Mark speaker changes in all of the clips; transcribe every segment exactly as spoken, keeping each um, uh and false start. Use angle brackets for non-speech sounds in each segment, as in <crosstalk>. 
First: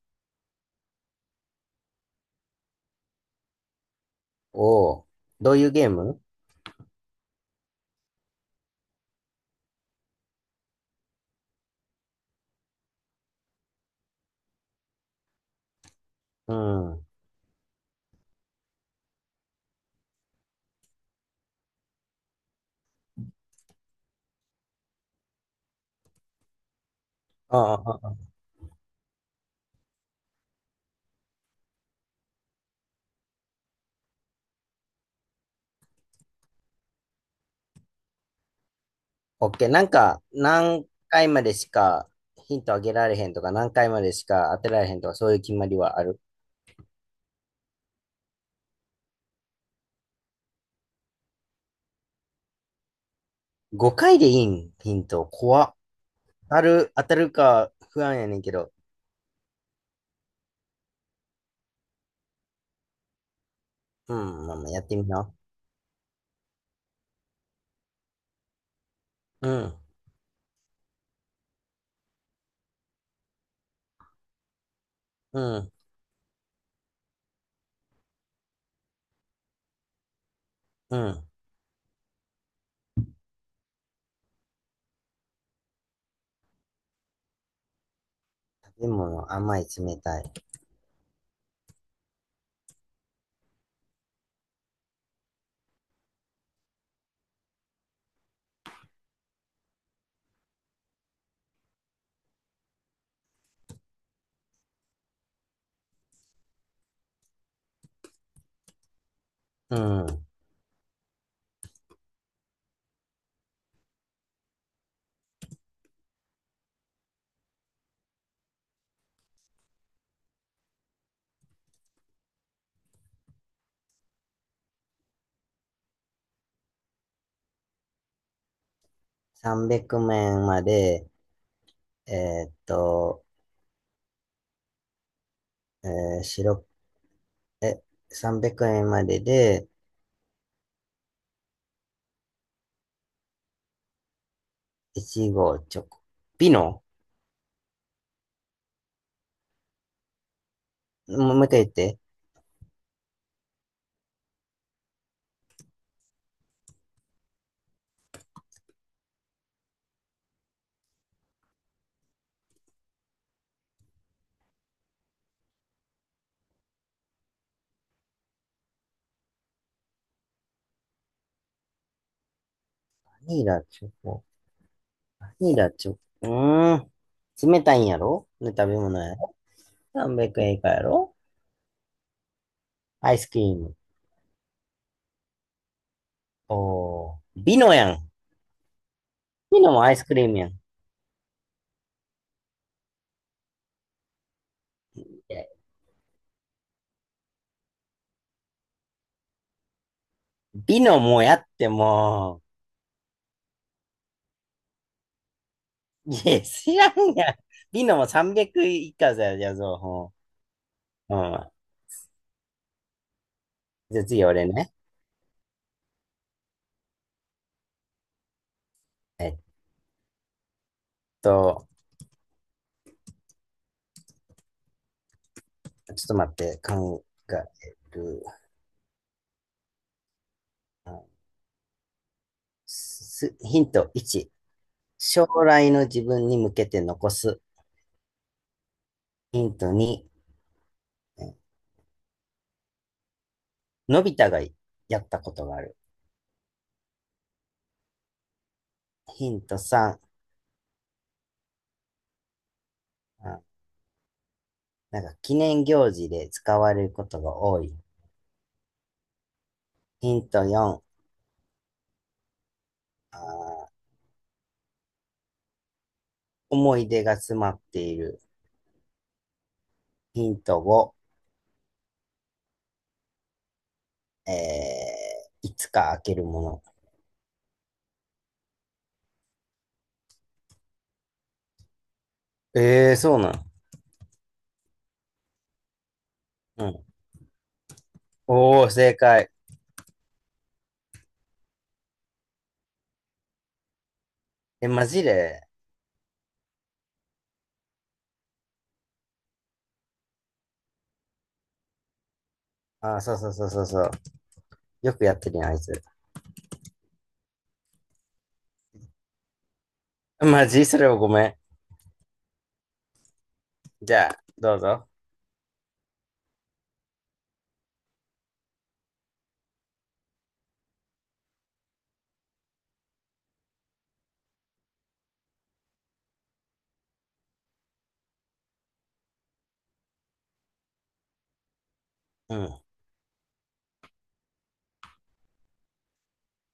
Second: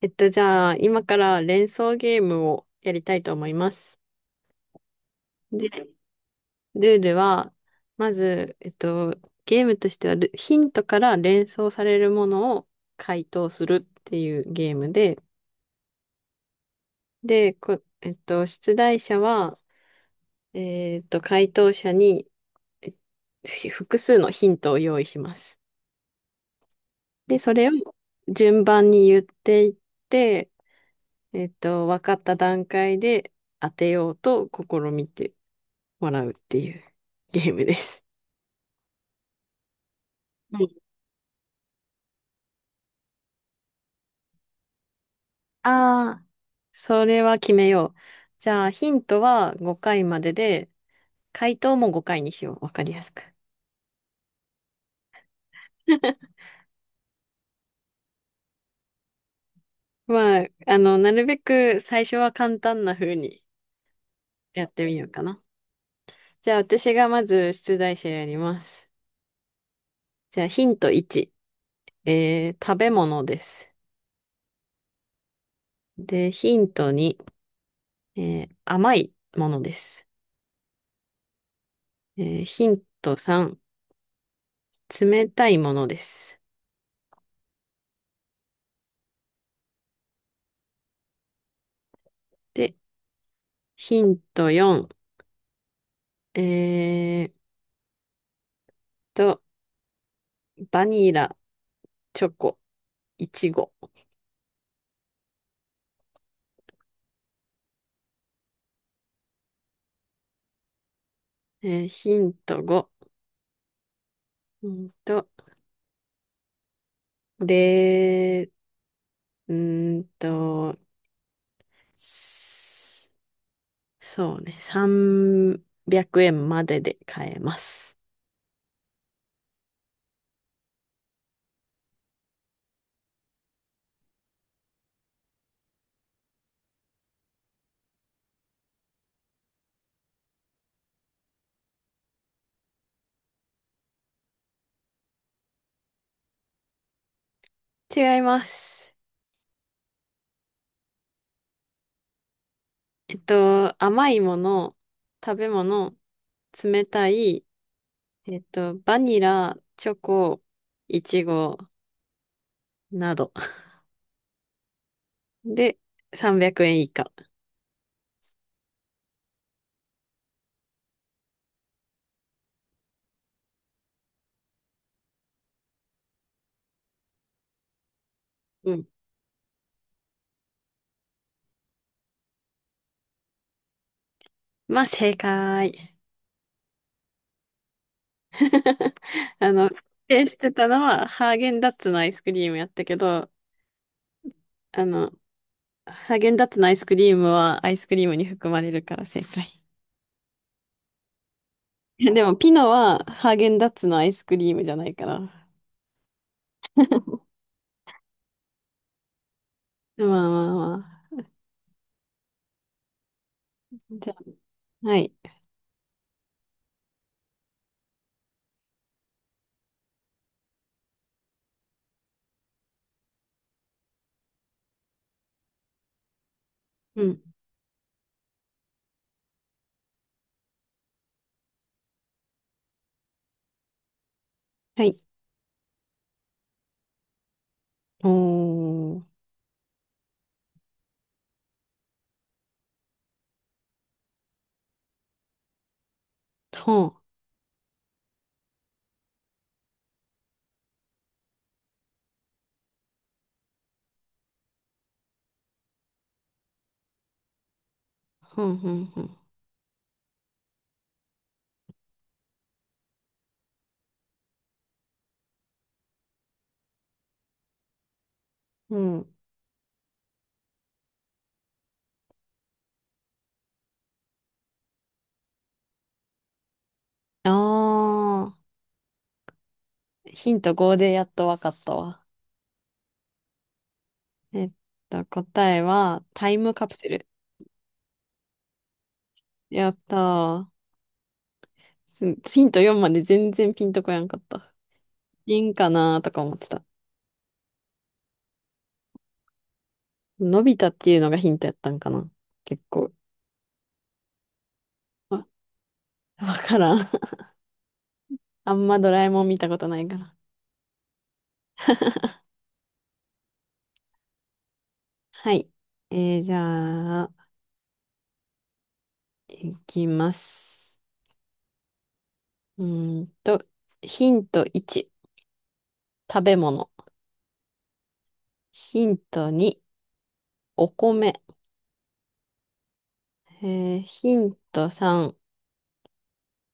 Speaker 1: えっと、じゃあ、今から連想ゲームをやりたいと思います。
Speaker 2: おお、どういうゲー
Speaker 1: で、
Speaker 2: ム？
Speaker 1: ルールは、まず、えっと、ゲームとしてはル、ヒントから連想されるものを回答するっていうゲームで、
Speaker 2: うん。あ
Speaker 1: で、こ、えっと、出題者は、えっと、回答者にえふ複数のヒントを用意します。で、それを
Speaker 2: あ、ああ、
Speaker 1: 順番に言っていって、えっと、分かった段階で当てようと試みてもらうっていうゲームです。
Speaker 2: オッケー。なんか、何回までしかヒントあげられへんとか、何回までしか当てられへんとか、そういう決まりはあ
Speaker 1: あ
Speaker 2: る？
Speaker 1: あー、それは決めよう。じゃあ、ヒントはごかいまでで、回答もごかいにしよう。わかりやすく。
Speaker 2: ごかいでいいん、ヒント。怖っ。
Speaker 1: <laughs>
Speaker 2: 当たる、当たるか不安やねんけど。
Speaker 1: まあ、あの、なるべく最初は簡単な風に
Speaker 2: うん、まあ
Speaker 1: や
Speaker 2: まあ
Speaker 1: っ
Speaker 2: や
Speaker 1: て
Speaker 2: っ
Speaker 1: み
Speaker 2: て
Speaker 1: よ
Speaker 2: み
Speaker 1: うか
Speaker 2: な。
Speaker 1: な。じゃあ、私がまず出題者やります。
Speaker 2: うん、
Speaker 1: じゃあ、ヒントいち、えー、食べ物です。
Speaker 2: うん、
Speaker 1: で、ヒントに、えー、甘いものです。
Speaker 2: うん。
Speaker 1: えーヒントさん、冷たいものです。
Speaker 2: 食べ物、甘い、冷たい。
Speaker 1: でヒントよん。えーっと、バニラ、チョコ、イチゴ。
Speaker 2: うん。
Speaker 1: えーヒントご。うんと、れー、うーんと、すそうね、さんびゃくえんまでで買えます。
Speaker 2: さんびゃくえんまで、えーっと、えー、白、え、さんびゃくえんまでで、いちご、チョコ。ピノ。
Speaker 1: 違います。
Speaker 2: もう一回言って。
Speaker 1: えっと、甘いもの、食べ物、冷たい、えっと、バニラ、チョコ、イチゴなどでさんびゃくえん以下。
Speaker 2: バニラチョコ。バニラチョコ。うーん。冷たいんやろね、食べ物やろ。さんびゃくえん以下やろ。アイスクリーム。
Speaker 1: まあ、正解。
Speaker 2: おー。ビノやん。
Speaker 1: <laughs> あ
Speaker 2: ビ
Speaker 1: の、
Speaker 2: ノ
Speaker 1: 否
Speaker 2: もアイスクリ
Speaker 1: 定
Speaker 2: ー
Speaker 1: し
Speaker 2: ムやん。
Speaker 1: て
Speaker 2: い
Speaker 1: たのは、ハーゲンダッツのアイスクリームやったけど、あの、
Speaker 2: や
Speaker 1: ハーゲンダッツのアイスクリームはアイスクリームに含まれるから正解。
Speaker 2: ビノもやって
Speaker 1: <laughs> いやでも、
Speaker 2: も
Speaker 1: ピノはハーゲンダッツのアイスクリームじゃないから。
Speaker 2: う。いや、知らんやん。ビノもさんびゃく以下だよ、じゃあ、
Speaker 1: ま
Speaker 2: そ
Speaker 1: あまあま
Speaker 2: う。う
Speaker 1: あ。
Speaker 2: ん。じゃあ
Speaker 1: じゃ
Speaker 2: 次俺ね。
Speaker 1: あ、はい。
Speaker 2: えっと、ちょっと待って、
Speaker 1: う
Speaker 2: 考
Speaker 1: ん。
Speaker 2: える。あすヒントいち。
Speaker 1: はい。
Speaker 2: 将来の自分に向けて残す。
Speaker 1: おー。
Speaker 2: ヒントに、のび太がやったことがある。
Speaker 1: ほん。
Speaker 2: ヒントさん、あなんか記念行事で使われることが多い。
Speaker 1: ほんほんほん。
Speaker 2: ヒントよん、あ思い出が詰まっている。
Speaker 1: うん。
Speaker 2: ヒントご、えー、いつか開けるもの。
Speaker 1: あー。ヒントごでやっとわかったわ。
Speaker 2: ええー、そうなん。
Speaker 1: えっと、答えは、タイム
Speaker 2: う
Speaker 1: カプ
Speaker 2: ん。
Speaker 1: セル。
Speaker 2: おー、正解。
Speaker 1: やったー。うん。ヒントよんまで全然ピンとこやんかった。
Speaker 2: え、マジ
Speaker 1: ピ
Speaker 2: で？
Speaker 1: ンかなーとか思ってた。のび太っていうのがヒントやったんかな。結構。
Speaker 2: あー、そうそうそうそうそう。よくやっ
Speaker 1: あ、
Speaker 2: てるやん、あいつ。
Speaker 1: わからん。<laughs> あんまドラえもん見たことないから。
Speaker 2: マジそれはごめん。じゃあ、どうぞ。
Speaker 1: はい。えー、じゃあ、いきます。うーんと、ヒントいち、食べ物。ヒントに、お米。
Speaker 2: うん。
Speaker 1: えー、ヒントさん、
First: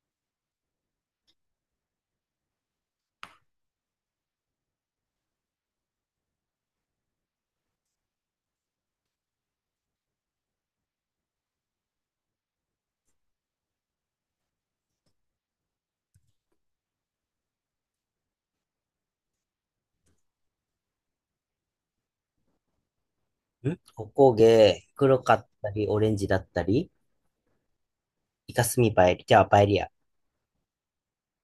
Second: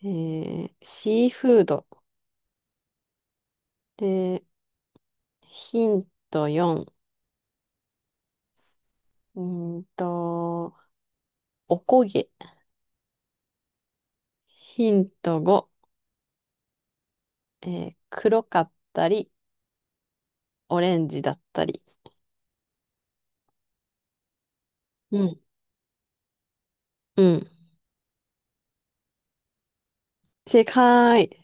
Speaker 1: えー、シーフード。で、ヒントよん、うーんと、おこげ。ヒントご、えー黒かったり、オレンジだったり。
Speaker 2: んおこげ、黒
Speaker 1: う
Speaker 2: か
Speaker 1: ん。
Speaker 2: ったり、オレンジだったり、
Speaker 1: うん。
Speaker 2: イカスミパエリ、じゃあパエリア。
Speaker 1: 正解。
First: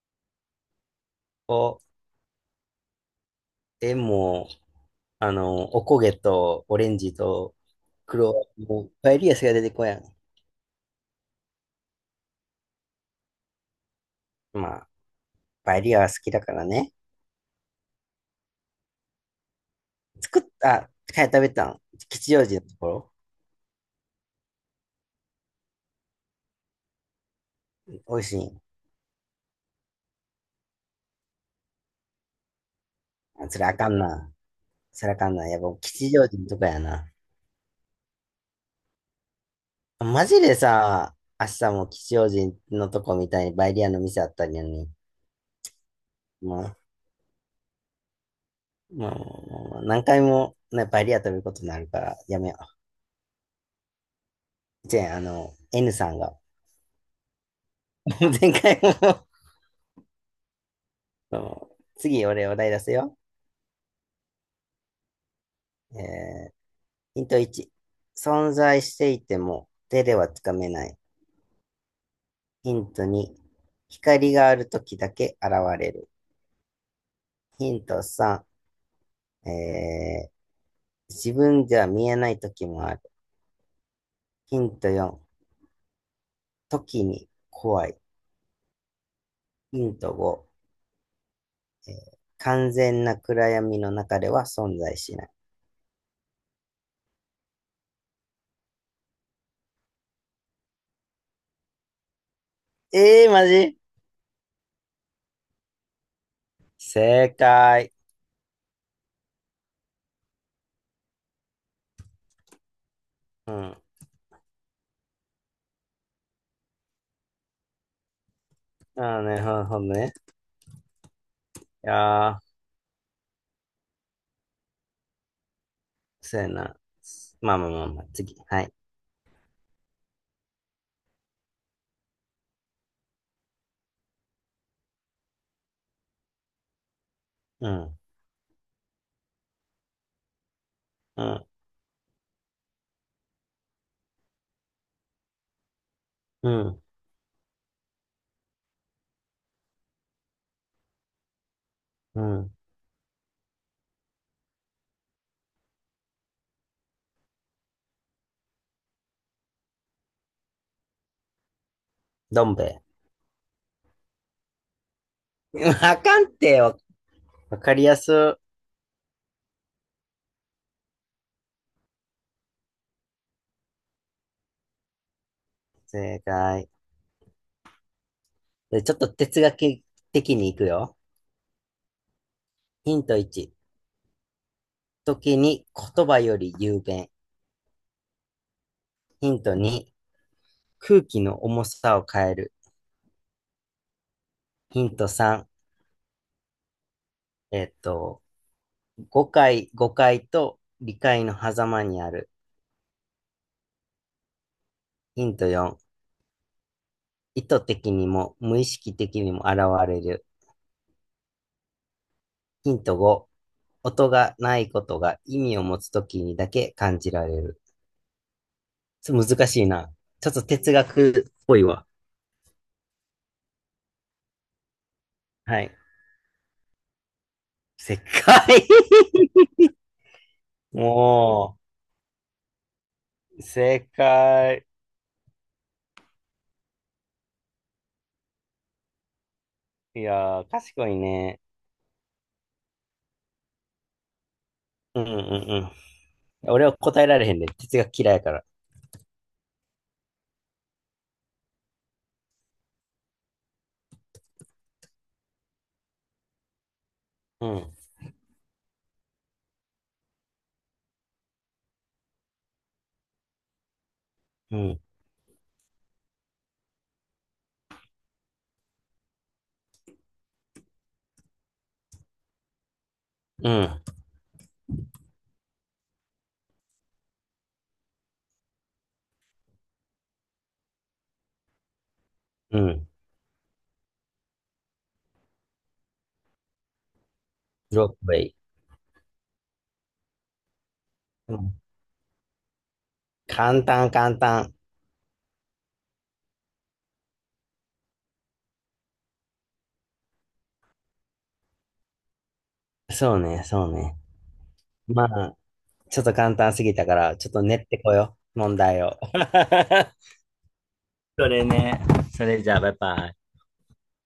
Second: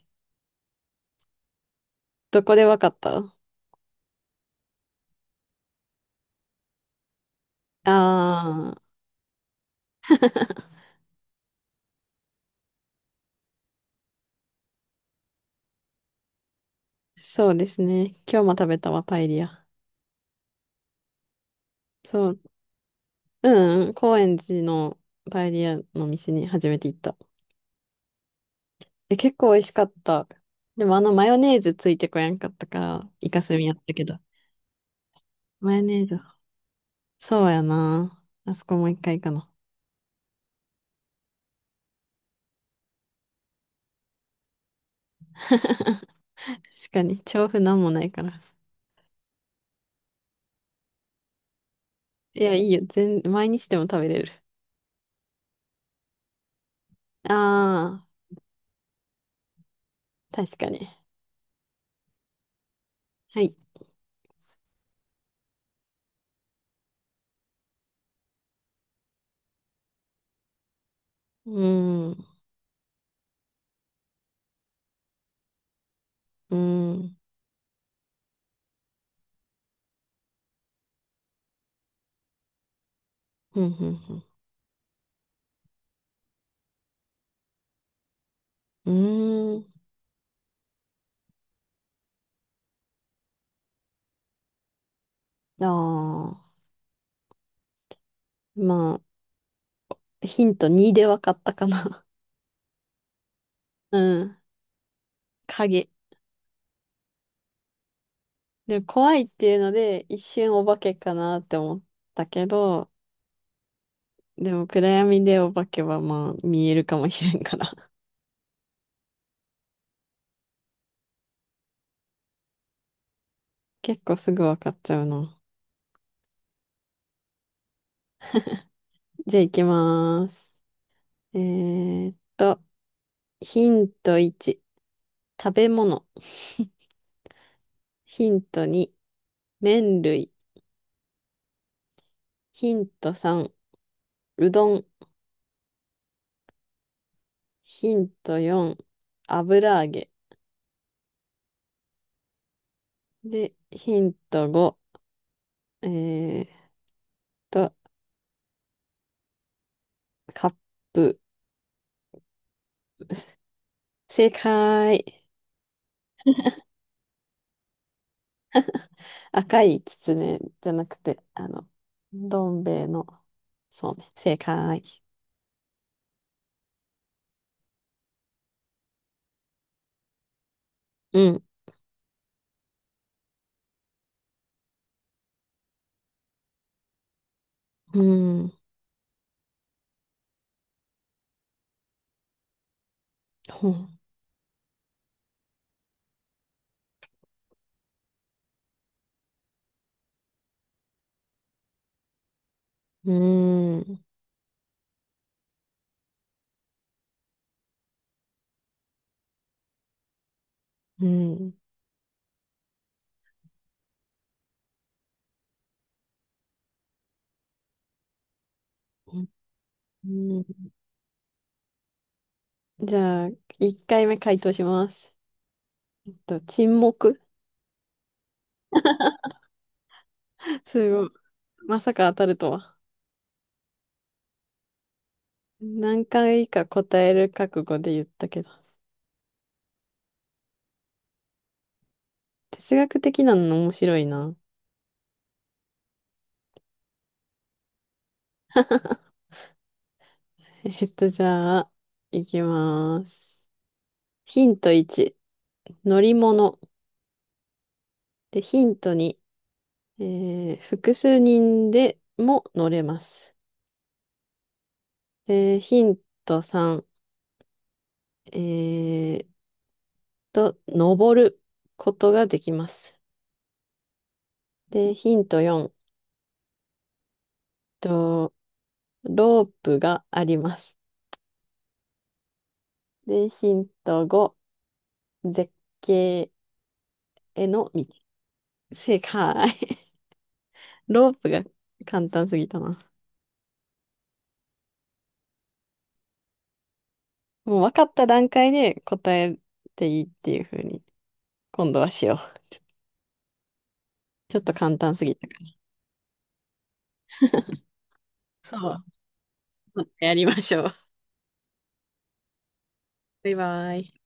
Speaker 2: を
Speaker 1: どこでわかった？あ
Speaker 2: でも、あの、おこげとオレンジと黒、
Speaker 1: あー、
Speaker 2: もうパエリアしか出てこやん。まあ、パエリアは好きだからね。
Speaker 1: <laughs> そうですね。今日も食べたわ、パエリア。
Speaker 2: 作った、かや食べたん？
Speaker 1: そ
Speaker 2: 吉
Speaker 1: う。
Speaker 2: 祥寺のところ？
Speaker 1: うんうん、高円寺のパエリアの店に初めて行った。
Speaker 2: 美味しい？
Speaker 1: え、結構美味しかった。でもあのマヨネーズついてこやんかったから、イカ
Speaker 2: あ、
Speaker 1: ス
Speaker 2: それ
Speaker 1: ミや
Speaker 2: あ
Speaker 1: っ
Speaker 2: か
Speaker 1: た
Speaker 2: ん
Speaker 1: けど。
Speaker 2: な。それあかんな。やっぱ
Speaker 1: マヨネー
Speaker 2: 吉
Speaker 1: ズ。
Speaker 2: 祥寺のとこやな。
Speaker 1: そうやな。あそこもう一回かな。
Speaker 2: マジでさ、明日も吉祥寺のとこみたいにパエリアの店あったりやね。
Speaker 1: <laughs> 確
Speaker 2: まあ、
Speaker 1: かに、調布なんもないから。
Speaker 2: まあ、まあまあまあ何回も、ね、パエリア食べることになるから、や
Speaker 1: い
Speaker 2: め
Speaker 1: や、
Speaker 2: よ
Speaker 1: いいよ。全、毎日でも食べれる。
Speaker 2: う。じゃあ、あの、N さんが、
Speaker 1: あ
Speaker 2: <laughs>
Speaker 1: あ、
Speaker 2: 前回も
Speaker 1: 確かに。
Speaker 2: <laughs> 次、俺お題出すよ。
Speaker 1: はい。
Speaker 2: えー、ヒントいち、存在していても手ではつかめない。
Speaker 1: うーん、う
Speaker 2: ヒントに、光がある時だけ現れる。
Speaker 1: ーん、
Speaker 2: ヒントさん、えー、自分では見えない時もある。
Speaker 1: ふんふんふん。
Speaker 2: ヒントよん、時に怖い。
Speaker 1: うーん。
Speaker 2: ヒントご、えー完全な暗闇の中では存在しない。
Speaker 1: ああ、まあ、ヒントにで分かったかな。
Speaker 2: えー、マジ？
Speaker 1: <laughs> うん。影。
Speaker 2: 正解。
Speaker 1: でも怖いっていうので、一瞬お化けかなって思ったけど、
Speaker 2: うん。あ
Speaker 1: でも暗闇でお化けはまあ見えるかもしれんから。<laughs>
Speaker 2: あね、ほんほんね。いやー、
Speaker 1: 結構すぐ分かっちゃうな。
Speaker 2: そうやな。まあまあまあまあ、次。はい。
Speaker 1: じゃあ行きます。えーっと、ヒントいち。食べ物。
Speaker 2: うん、
Speaker 1: ヒントに、麺類。
Speaker 2: うん、
Speaker 1: ヒントさん、うどん。
Speaker 2: うん、
Speaker 1: ヒントよん、油揚げ。
Speaker 2: うん。
Speaker 1: で、ヒントご、えーっと、カップ。
Speaker 2: どん兵衛。
Speaker 1: 正解。
Speaker 2: <laughs> わかんってよ。わかりやすい。
Speaker 1: 赤いきつねじゃなくて、あの、どん兵衛の、そうね、正解。
Speaker 2: 正解。で、ちょっと哲学的にいくよ。
Speaker 1: うん、
Speaker 2: ヒントいち。時に言葉より雄弁。
Speaker 1: うん、
Speaker 2: ヒントに。空気の重さを変える。
Speaker 1: ほん
Speaker 2: ヒントさん。えっと、誤解、誤解と理解の狭間にある。
Speaker 1: うん、う
Speaker 2: ヒントよん。意図的にも無意識的にも現れる。
Speaker 1: ん、
Speaker 2: ヒントご、音がないことが意味を持つときにだけ感じられる。ちょっと難しいな。
Speaker 1: う
Speaker 2: ちょっと
Speaker 1: ん。
Speaker 2: 哲学っぽいわ。
Speaker 1: じゃあ、いっかいめ回答します。
Speaker 2: はい。
Speaker 1: えっと、沈黙。
Speaker 2: 正解。
Speaker 1: <laughs>
Speaker 2: <laughs>
Speaker 1: すごい。
Speaker 2: も
Speaker 1: まさか当たるとは。
Speaker 2: う、正解。
Speaker 1: 何回か答える覚悟で言ったけど。
Speaker 2: いやー、賢いね。
Speaker 1: 哲学的なの面白いな。
Speaker 2: うんうんうん。俺は答えられへんで、ね哲学嫌いやから。
Speaker 1: <laughs> えっと、じゃあ、いきまーす。ヒントいち、乗り物。
Speaker 2: うん、
Speaker 1: で、ヒントに、えー複数人でも乗れます。
Speaker 2: うん、
Speaker 1: で、ヒントさん、えーと、登ることができます。
Speaker 2: うん、
Speaker 1: で、ヒントよん、と、ロープがあります。
Speaker 2: うん。
Speaker 1: で、ヒントご、絶景への道。
Speaker 2: ロープウェイ。
Speaker 1: 正解。<laughs> ロープ
Speaker 2: う
Speaker 1: が
Speaker 2: ん。
Speaker 1: 簡単すぎたな。
Speaker 2: 簡単、簡単。
Speaker 1: もう分かった段階で答えていいっていう風に、今度はしよう。
Speaker 2: そうね、そうね。
Speaker 1: ちょっと簡単す
Speaker 2: ま
Speaker 1: ぎたか
Speaker 2: あ、
Speaker 1: ら。
Speaker 2: ちょっと簡単すぎたから、ちょっと練ってこよう、問
Speaker 1: そ
Speaker 2: 題
Speaker 1: う。
Speaker 2: を。
Speaker 1: また
Speaker 2: <laughs>
Speaker 1: やりましょう。
Speaker 2: それね。それじゃあ、バイバイ。
Speaker 1: バイバイ。